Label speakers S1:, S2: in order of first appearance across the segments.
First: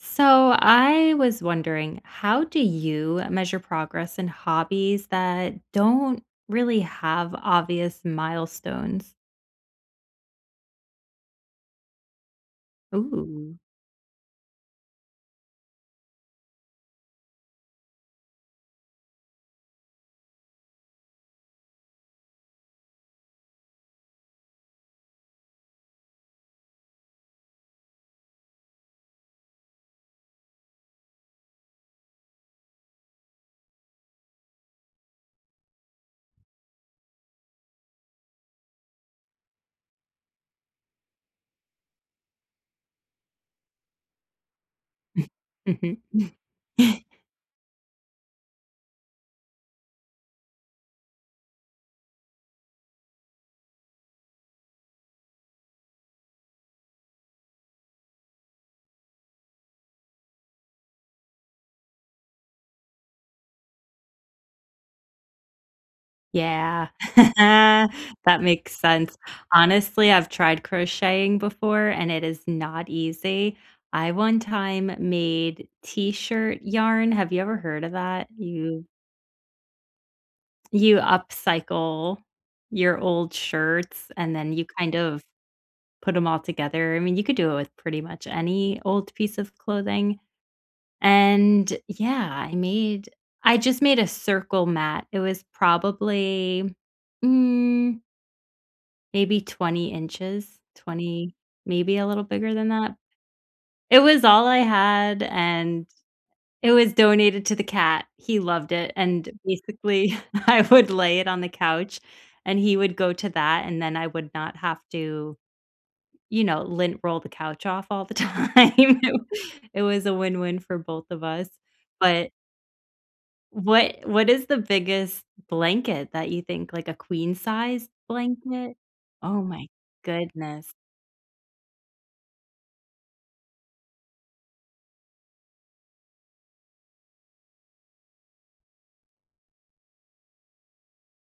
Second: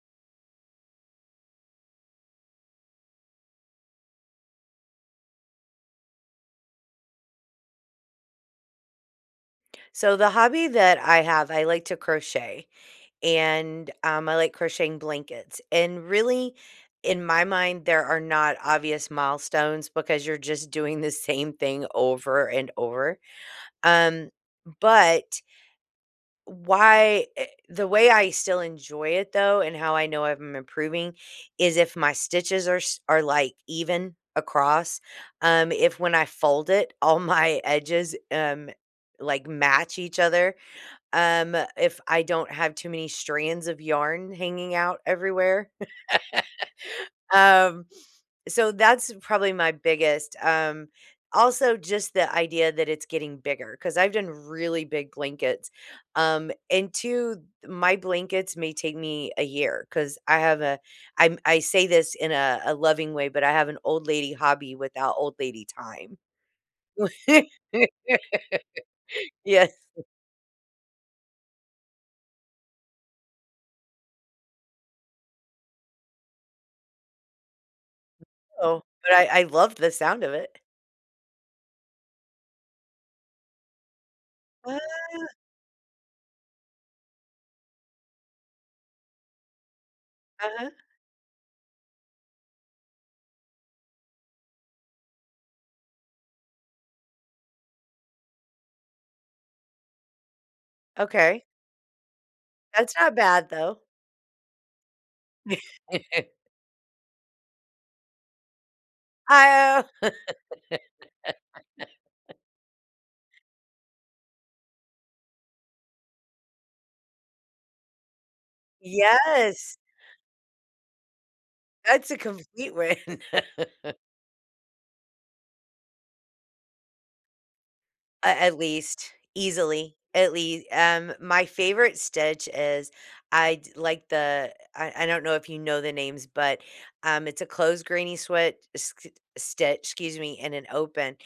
S1: So, I was wondering, how do you measure progress in hobbies that don't really have obvious milestones?
S2: So, the hobby that I have, I like to crochet,
S1: Ooh.
S2: and, um, I like crocheting blankets. And, really, in my mind, there are not obvious milestones, because you're just doing the same thing over and over. Um, but why eh the way I still enjoy it, though, and how I know if I'm improving is if my stitches are s are, like, even across. Um, if when I fold it, all my edges, um, like, match each other. Um, if I don't have too many strands of yarn hanging out everywhere. Um, so, that's probably my biggest, um also, just the idea that it's getting bigger, 'cause I've done really big blankets, um, and too my blankets may take me a year, 'cause I have a I'm I say this in a a loving way, but I have an old lady hobby without old lady time.
S1: Yeah. That makes sense.
S2: Yes.
S1: Honestly, I've tried crocheting before, and it is not easy. I, one time, made T-shirt yarn. Have you ever heard of that?
S2: No,
S1: You
S2: but I I love the sound of it.
S1: you upcycle your old shirts, and then you,
S2: Wha
S1: kind of, put 'em all together. I mean, you could do it with pretty much any old piece of clothing,
S2: Uh-huh.
S1: and, yeah, I made I just made a circle mat. It was probably, mm maybe 20 inches, 20
S2: Okay.
S1: maybe a little bigger than
S2: That's
S1: that.
S2: not bad, though.
S1: It was all I had, and it was donated to the cat. He loved it. And,
S2: I
S1: basically, I would lay it on the couch,
S2: oh
S1: and he would go to that, and then I would not have to, you know, lint roll the couch off all the time.
S2: Yes.
S1: It was a win-win for both of us.
S2: That's a
S1: But
S2: complete win.
S1: what what is the biggest blanket that you think, like, a queen-size
S2: At at
S1: blanket?
S2: least,
S1: Oh my
S2: easily. At
S1: goodness.
S2: lea Um, my favorite stitch is I'd like the I I don't know if you know the names, but, um, it's a closed granny sweat s s stitch, excuse me, and an open.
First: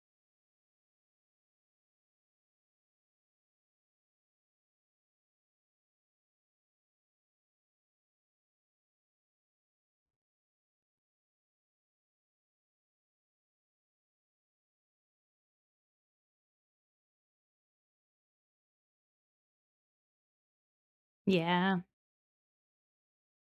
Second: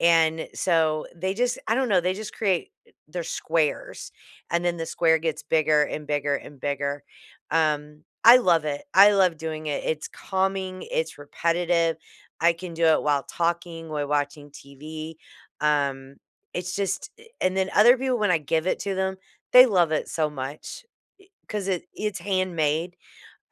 S2: And, so, they just I don't know, they just create they're squares, and then the square gets bigger and bigger and bigger. Um, I love it, I love doing it. It's calming, it's repetitive, I can do it while talking, while watching TV, um, it's just a and then other people, when I give it to them, they love it so much. I 'cause
S1: Yeah.
S2: it it's handmade.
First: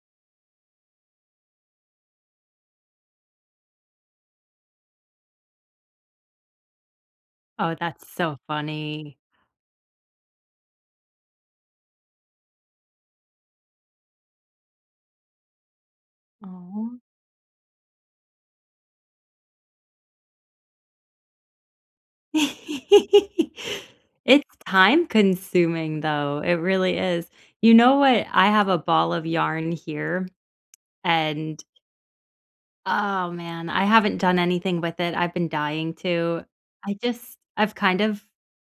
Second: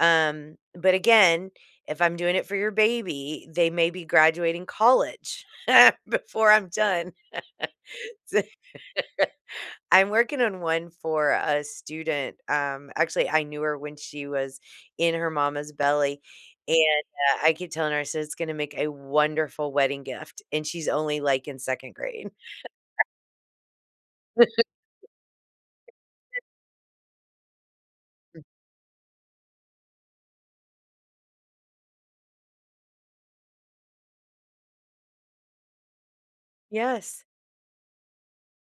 S2: Um, but, again, if I'm doing it for your baby, they may be graduating college, before I'm done.
S1: Oh, that's
S2: D
S1: so funny.
S2: I'm working on one for a student, um, actually I knew her when she was in her mama's belly, and,
S1: Aw.
S2: uh, I keep telling her, I said, "It's gonna make a wonderful wedding gift," and she's only, like, in 2nd grade.
S1: It's time-consuming, though. It really is. You know what?
S2: Hm.
S1: I have a ball of yarn here, and oh, man, I haven't done anything with it. I've been dying to. I
S2: Yes.
S1: just I've kind of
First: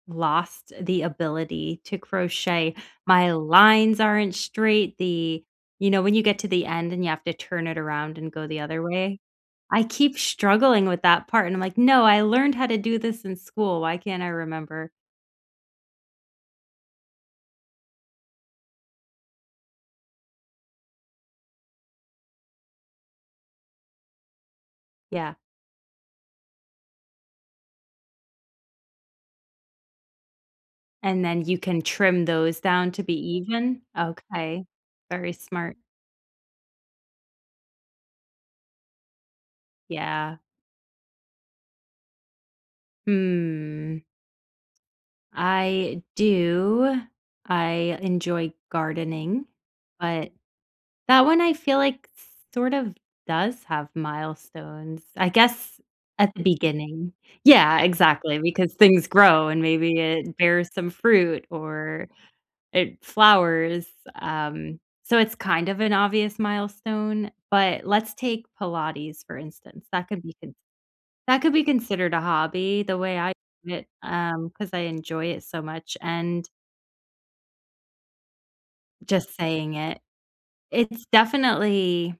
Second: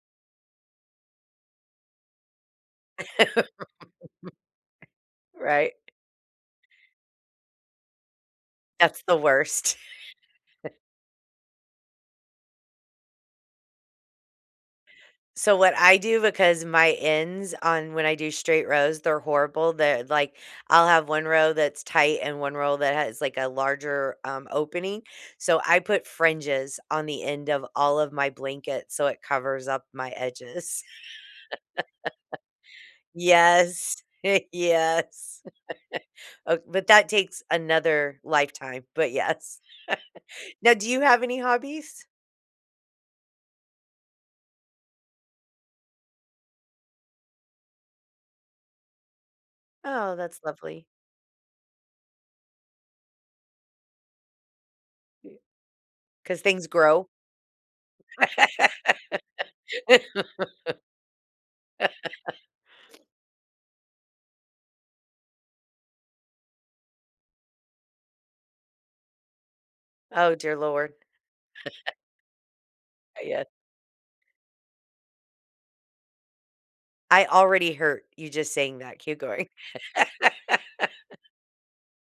S1: lost the ability to crochet. My lines aren't straight, the
S2: Right.
S1: you know, when you get to the end and you have to turn it around and go the other
S2: That's the
S1: way?
S2: worst.
S1: I keep struggling with that part, and I'm like, "No. I learned how to do this in school. Why can't I remember?"
S2: So, what I do, because my ends on when I do straight rows, they're horrible, they're like, I'll have 1one row that's tight and one row that has, like, a larger, um, opening,
S1: Yeah.
S2: so, I put fringes on the end of all of my blankets so it covers up my edges.
S1: And then you can trim those down to be even?
S2: Yes,
S1: Okay. Very
S2: yes.
S1: smart.
S2: O But that takes another lifetime, but yes.
S1: Yeah.
S2: Now, do you have any hobbies?
S1: Hmm. I do. I enjoy gardening,
S2: Oh,
S1: but
S2: that's lovely.
S1: that one I feel like, sort of, does have milestones,
S2: Eh.
S1: I guess, at
S2: 'Cause
S1: the
S2: things grow?
S1: beginning. Yeah, exactly, because things grow and maybe it bears some fruit or it flowers, um, so it's, kind of, an obvious milestone, but let's take Pilates for instance. That could be
S2: Oh,
S1: con
S2: dear Lord.
S1: that could be considered a hobby, the way
S2: Uh,
S1: I
S2: yeah.
S1: see it, um, 'cause I enjoy it so much, and
S2: I already hurt, you just saying that, keep
S1: just
S2: going.
S1: saying it It's definitely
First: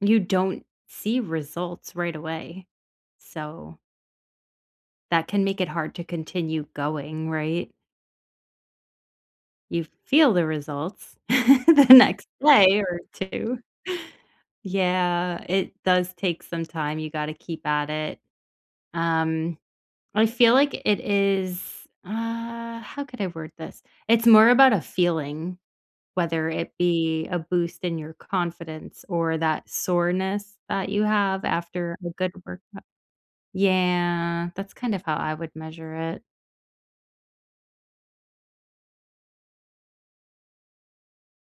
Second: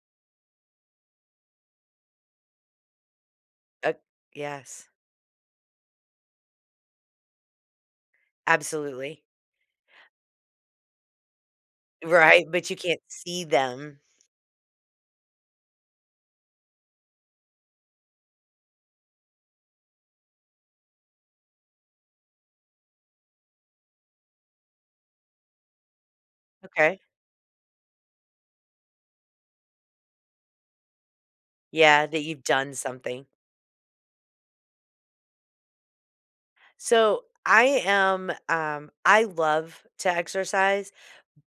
S1: you don't see results right away, so
S2: Uh Yes.
S1: that can make it hard to continue going, right?
S2: Absolutely.
S1: You feel the results the next
S2: Right, but you
S1: day or
S2: can't see
S1: 2.
S2: them.
S1: Yeah, it does take some time. You gotta keep at it. Um, I feel like it is uh, how could I word this? It's more about a feeling, whether it
S2: Okay.
S1: be a boost in your confidence or that soreness that you have after
S2: Yeah,
S1: a
S2: that
S1: good
S2: you've done
S1: workout.
S2: something.
S1: Yeah, that's kind of how I would measure it.
S2: So, I am um, I love to exercise,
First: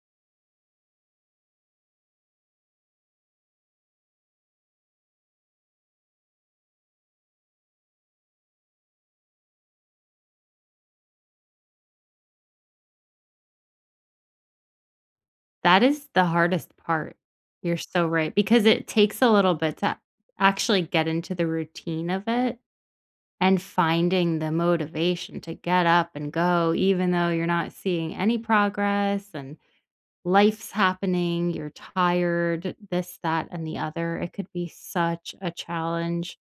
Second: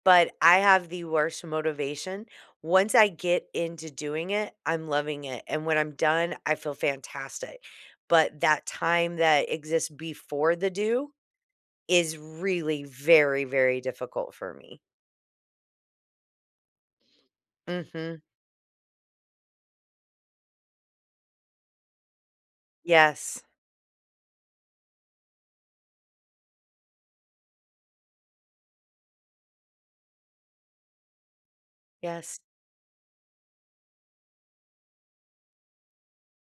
S2: but I have the worst motivation, once I get into doing it, I'm loving it, and when I'm done, I feel fantastic, but that time that exists before the do, is really, very, very difficult for me.
S1: That is the hardest part. You're so
S2: Mhm.
S1: right, because it takes a little bit to actually get into the routine of it,
S2: Yes.
S1: and finding the motivation to get up and go even though you're not seeing any progress and life's happening, you're
S2: Yes.
S1: tired, this, that, and the other, it could be such a challenge.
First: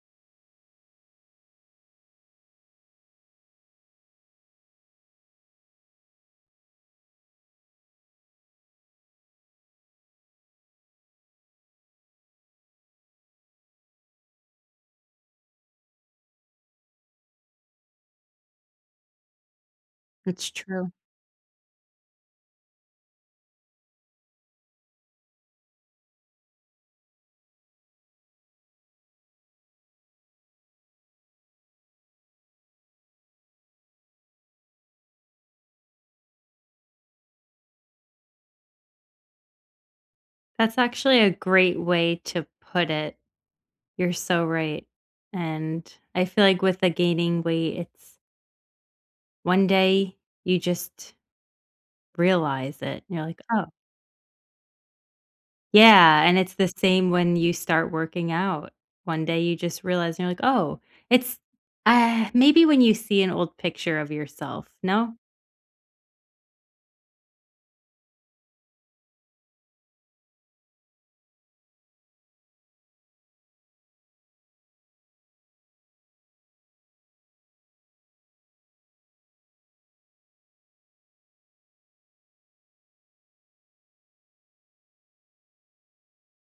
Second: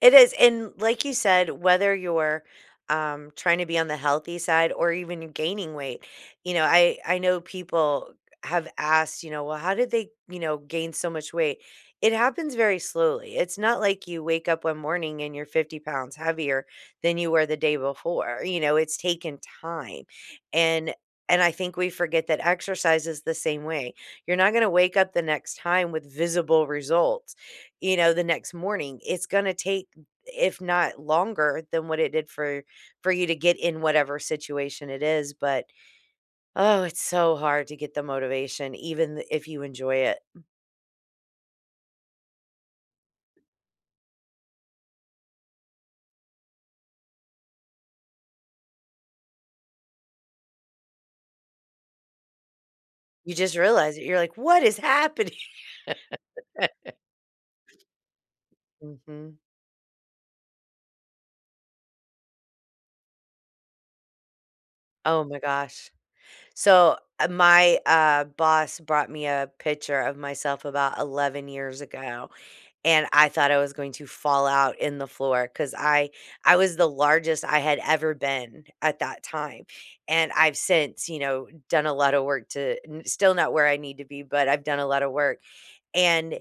S2: It is, and like you said, whether you're, um, tryna be on the healthy side or even gaining weight, you know, I I know people, eh, have asked, you know, "Well, how did they, you know, gain so much weight?" It happens very slowly, it's not like you wake up one morning and you're 50 pounds heavier, than you were the day before, you know, it's taking time,
S1: It's true.
S2: and and I think we forget that exercise is the same way, you're not gonna wake up the next time with visible results, you know, the next morning, it's gonna take, if not longer than what it did for for you to get in whatever situation it is, but, oh, it's so hard to get the motivation even th if you enjoy it.
S1: That's actually a great way to put it. You're so right, and I feel like with the gaining weight, it's one day, you just realize it, you know,
S2: You
S1: like,
S2: just
S1: "Oh"
S2: realize it, you're like, "What is happening?!"
S1: Yeah, and it's the same when you start working out, one
S2: Mhm.
S1: day you just realize, you know, like, "Oh," it's maybe when you see an old picture of yourself, no?
S2: Oh my gosh. So, ah, my, uh, boss brought me a picture of myself about 11 years ago, and I thought I was going to fall out in the floor 'cause I I was the largest I had ever been, at that time, and I've since, you know, done a lotta work to n still not where I need to be, but I've done a lotta work, and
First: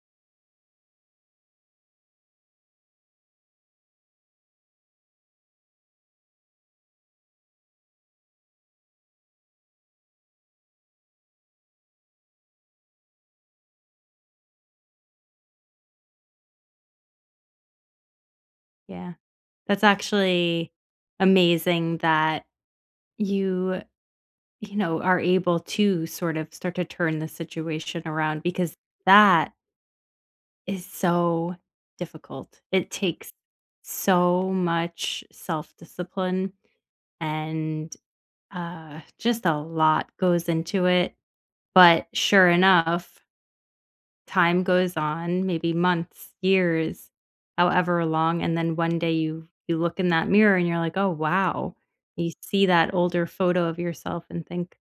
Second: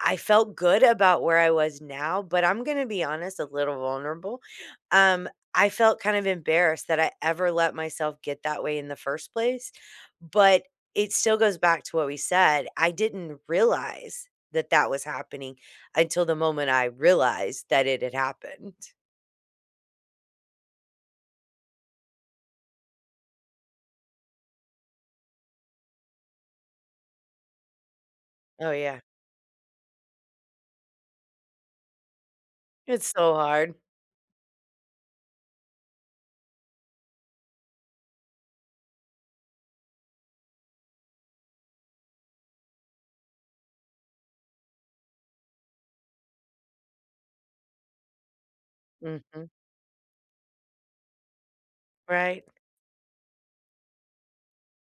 S2: I felt good about where I was now, but I'm gonna be honest, a little vulnerable, um, I felt kind of embarrassed that I ever let myself get that way in the 1st place, but it still goes back to what we said, I didn't realize that that was happening, until the moment I realized that it had happened.
S1: Yeah, that's actually amazing that you you know, are able to sort of start to turn the situation around
S2: Oh,
S1: because
S2: yeah.
S1: that is so difficult, it
S2: It's
S1: takes
S2: so hard.
S1: so much self-discipline and, uh, just a lot goes into it, but sure enough time goes on, maybe months, years, however long, and then one day you
S2: Mhm.
S1: you look in that mirror and you're like, "Oh, wow," you
S2: Right?
S1: see that older photo of yourself and think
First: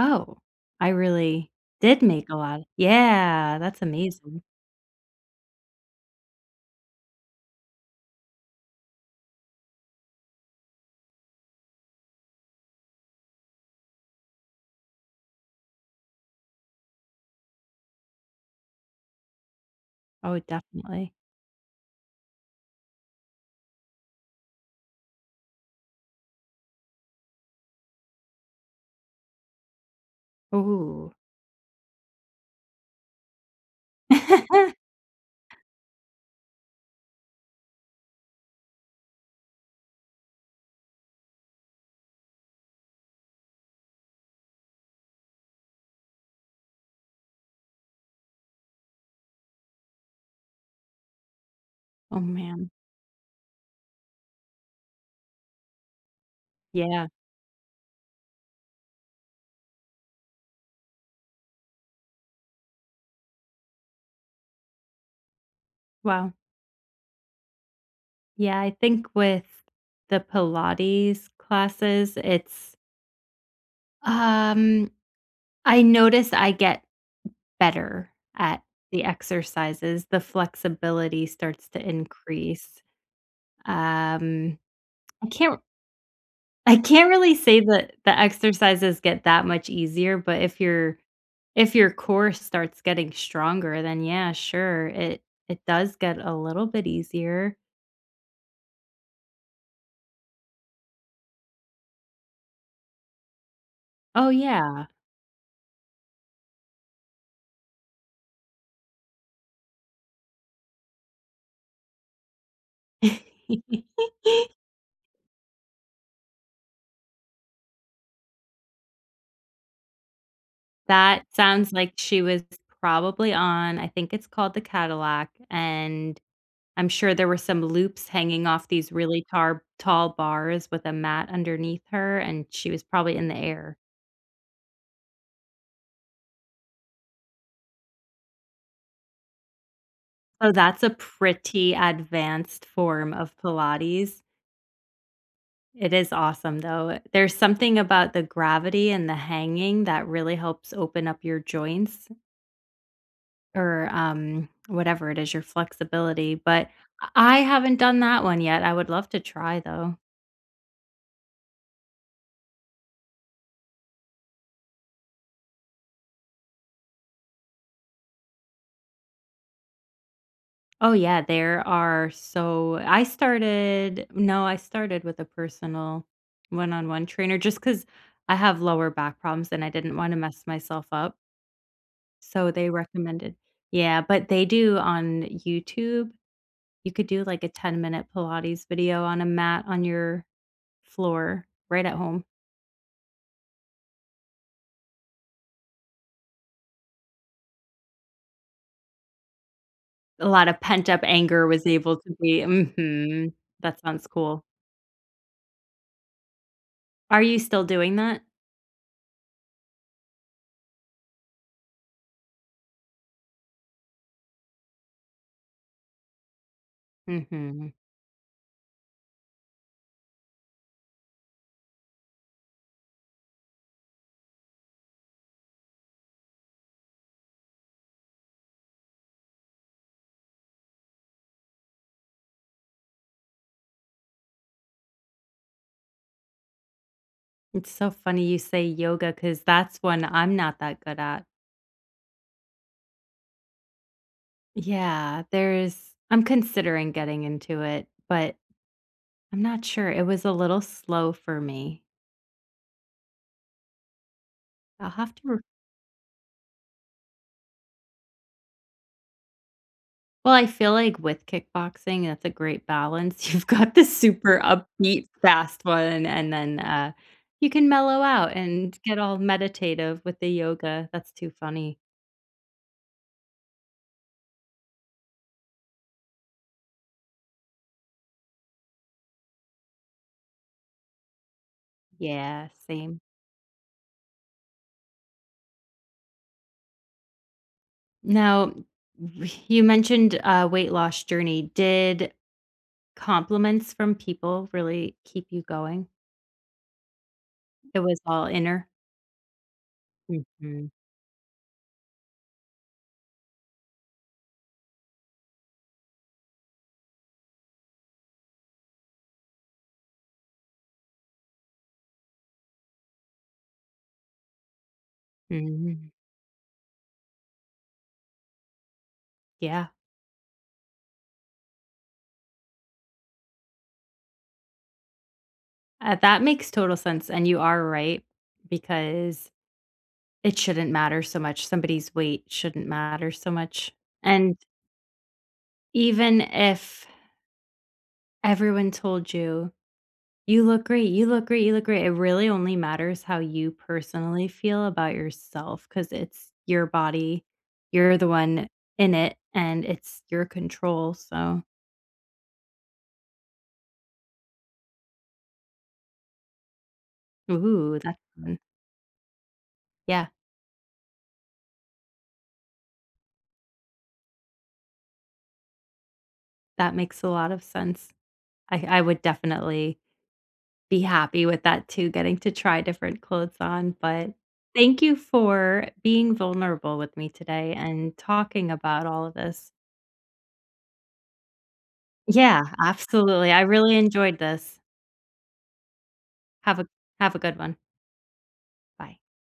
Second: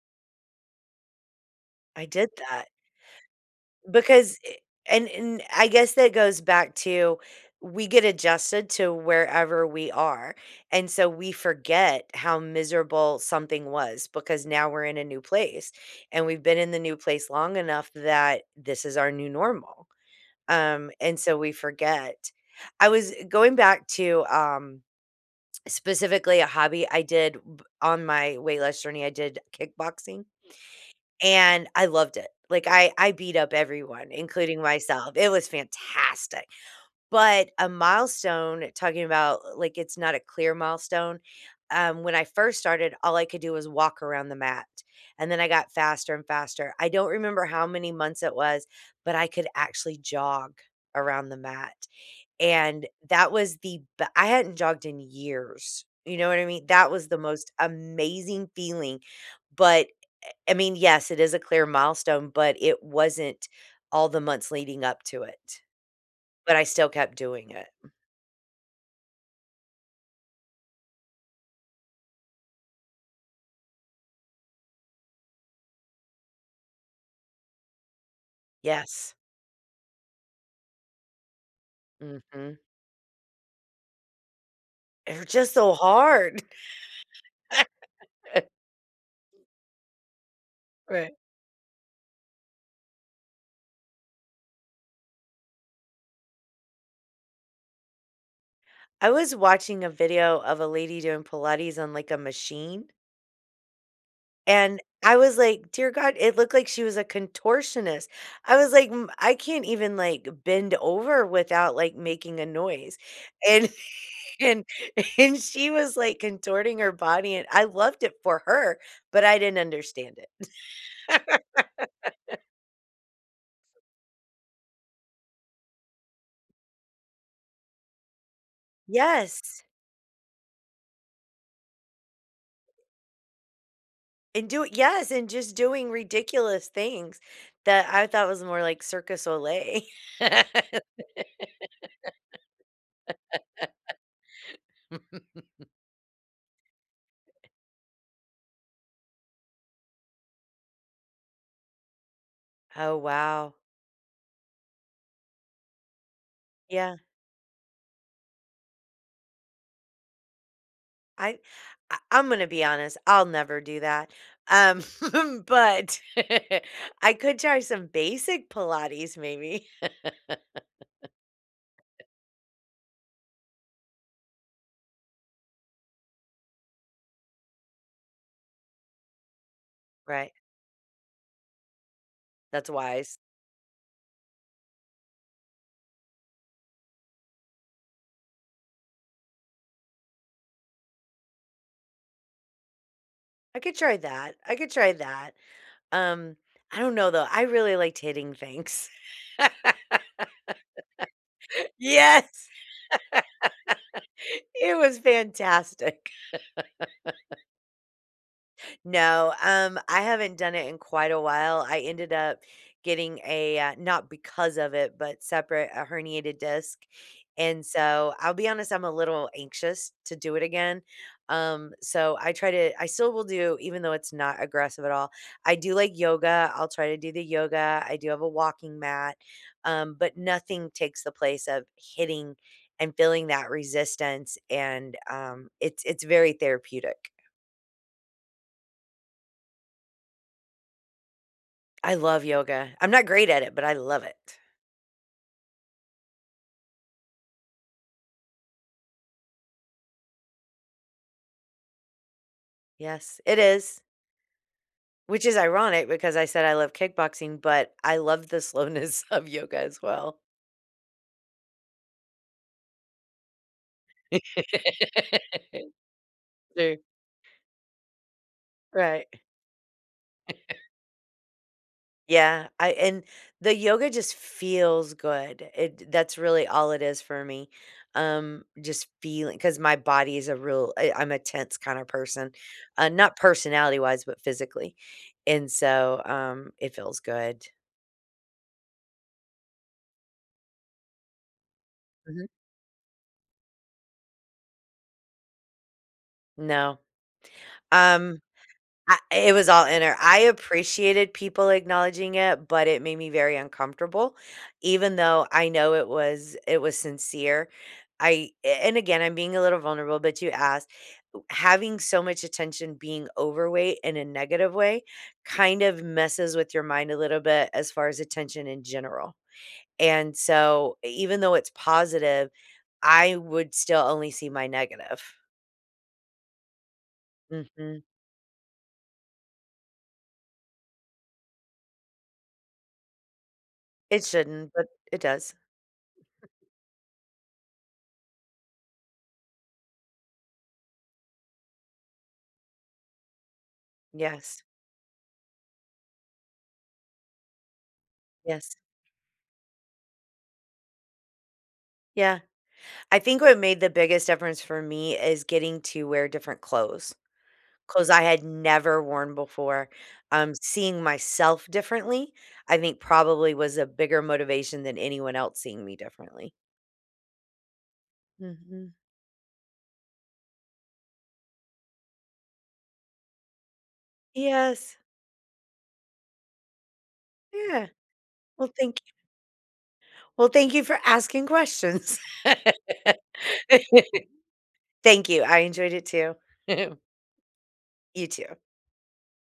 S1: Oh, I really did
S2: I
S1: make
S2: did
S1: a lot,
S2: that.
S1: yeah, that's
S2: Because
S1: amazing.
S2: eh, an and I guess that goes back to we get adjusted to wherever we are, and so we forget how miserable something was, because now we're in a new place, and we've been in the new place long enough that this is our new normal,
S1: Oh,
S2: um,
S1: definitely.
S2: and so we forget. I was, eh, going back to, um, specifically a hobby I did, b on my weight loss journey, I did kickboxing,
S1: Ooh.
S2: and I loved it, like, I I beat up everyone, including myself, it was fantastic, but a milestone, talking about, l like, it's not a clear milestone, um, when I first started, all I could do was walk around the mat, and then I got faster and faster. I don't remember how many months it was, but I could actually jog around the mat,
S1: Oh, man.
S2: and that was the b I hadn't jogged in years, you know what I mean? That was
S1: Yeah.
S2: the most amazing feeling, but, eh, eh, I mean, yes, it is a clear milestone, but it wasn't all the months leading up to it.
S1: Wow.
S2: But I still kept doing it.
S1: Yeah, I think with the Pilates classes, it's um, I noticed I get better at the
S2: Yes.
S1: exercises, the flexibility starts to
S2: Mhm.
S1: increase, um,
S2: They're
S1: I can't
S2: just
S1: r
S2: so hard.
S1: I can't really say that the exercises get that much easier, but if your
S2: Right.
S1: if your core starts getting stronger, then, yeah, sure, it it does get a little bit easier.
S2: I was watching a video of a lady doing Pilates on, like, a machine
S1: Oh,
S2: and
S1: yeah.
S2: I was like, "Dear God," it looked like she was a contortionist, I was like, "M I can't even, like, bend over without, like, making a noise," and and and she was, like, contorting her body, and I loved it for her, but I didn't understand it.
S1: That sounds like she was probably on- I think it's called the Cadillac, and I'm sure there were some loops hanging off these really tar
S2: Yes.
S1: tall bars with a mat underneath her, and she was probably in the air.
S2: And do it yes, and just doing ridiculous things that I thought was more like Cirque du Soleil.
S1: Oh, that's a pretty advanced form of pilates. It is awesome, though, it There's something about the gravity and the hanging that really helps open up your joints
S2: Oh, wow.
S1: or, um, whatever it is, your flexibility. But,
S2: Yeah.
S1: uh, I haven't done that one yet. I would love to try, though.
S2: I I I'm gonna be honest, I'll never do that, um, but I could try some basic pilates, maybe.
S1: Oh, yeah. There are so I started no, I started with a personal one-on-one trainer, just 'cause I have lower back problems, and I didn't wanna
S2: Right.
S1: mess myself up so, they
S2: That's wise.
S1: recommended Yeah, but they do on YouTube, you could do, like, a ten-minute pilates video on a mat on your floor right at home.
S2: I could try that, I could try that. Um, I don't know, though, I really liked hitting things.
S1: A lotta pent up anger was able to be
S2: Yes.
S1: Mhm. That sounds cool.
S2: It was fantastic.
S1: Are you still doing that?
S2: No, um, I haven't done it in quite a while, I ended up getting a, uh, not because of it, but separate a herniated disc. And
S1: Mhm.
S2: so, I'll be honest, I'm a little anxious to do it again. Um, so I try to I still will do even though it's not aggressive at all, I do like yoga, I'll try to do the yoga, I do have a walking mat, um, but nothing takes the place of hitting and feeling that resistance, and, um, it's it's very therapeutic.
S1: It's so funny you say yoga, 'cause that's one I'm not that good at.
S2: I love yoga. I'm not great at it, but I love it.
S1: Yeah, there is I'm considering getting into it, but I'm not sure. It was a little slow for me.
S2: Yes, it is.
S1: I'll have to
S2: Which is
S1: r
S2: ironic, because I said I love kickboxing, but I love the slowness of yoga as well.
S1: Well, I feel like with kickboxing, that's a great balance. You've got the super upbeat fast one, and then,
S2: Sure.
S1: uh, you can mellow out and get all
S2: Right.
S1: meditative with the yoga, that's too funny.
S2: Yeah. I and the yoga just feels good. It that's really all it is for me. Um, just feeling 'cause my body is a real I I'm a tense kinda person.
S1: Yeah,
S2: Uh,
S1: same.
S2: not personality-wise, but physically. And so, um, it feels good.
S1: Now, you mentioned a weight loss journey. Did
S2: Mhm.
S1: compliments from people really keep you going?
S2: No.
S1: It was
S2: Um.
S1: all inner?
S2: Ah it was all inner. I
S1: Mhm.
S2: appreciated people acknowledging it, but it made me very uncomfortable, even though I know it was it was sincere. I a and, again, I'm being a little vulnerable, but you asked. Having so much attention being overweight in a negative way kind of
S1: Mhm.
S2: messes with your mind a little bit, as far as attention in general.
S1: Yeah.
S2: And so, even though it's positive, I would still only see my negative.
S1: Ah, that makes total sense. And you are
S2: Mhm.
S1: right because it shouldn't matter so much, somebody's weight shouldn't matter so much.
S2: It
S1: And
S2: shouldn't, but it does.
S1: even if everyone told you, "You look great. You look great. You look great." It really only matters how you personally
S2: Yes.
S1: feel about yourself 'cause it's your body. You're the one
S2: Yes.
S1: in it, and it's your control. So
S2: Yeah. I think what made the biggest difference for me is getting to wear different clothes.
S1: Ooh,
S2: Clothes
S1: that's
S2: I had
S1: fun.
S2: never worn before.
S1: Yeah.
S2: Um, seeing myself differently, I think, probably, was a bigger motivation than anyone else seeing me differently.
S1: That makes a lot of sense. I
S2: Mhm.
S1: I would definitely be happy with that too getting to try different clothes on. But
S2: Yes.
S1: thank you for being vulnerable with me today
S2: Yeah.
S1: and
S2: Well,
S1: talking
S2: thank
S1: about all of this.
S2: well, thank you for asking questions.
S1: Yeah. Absolutely. I really enjoyed this.
S2: Thank you. I enjoyed it too.
S1: Have a have a good one.
S2: You too.
S1: Bye.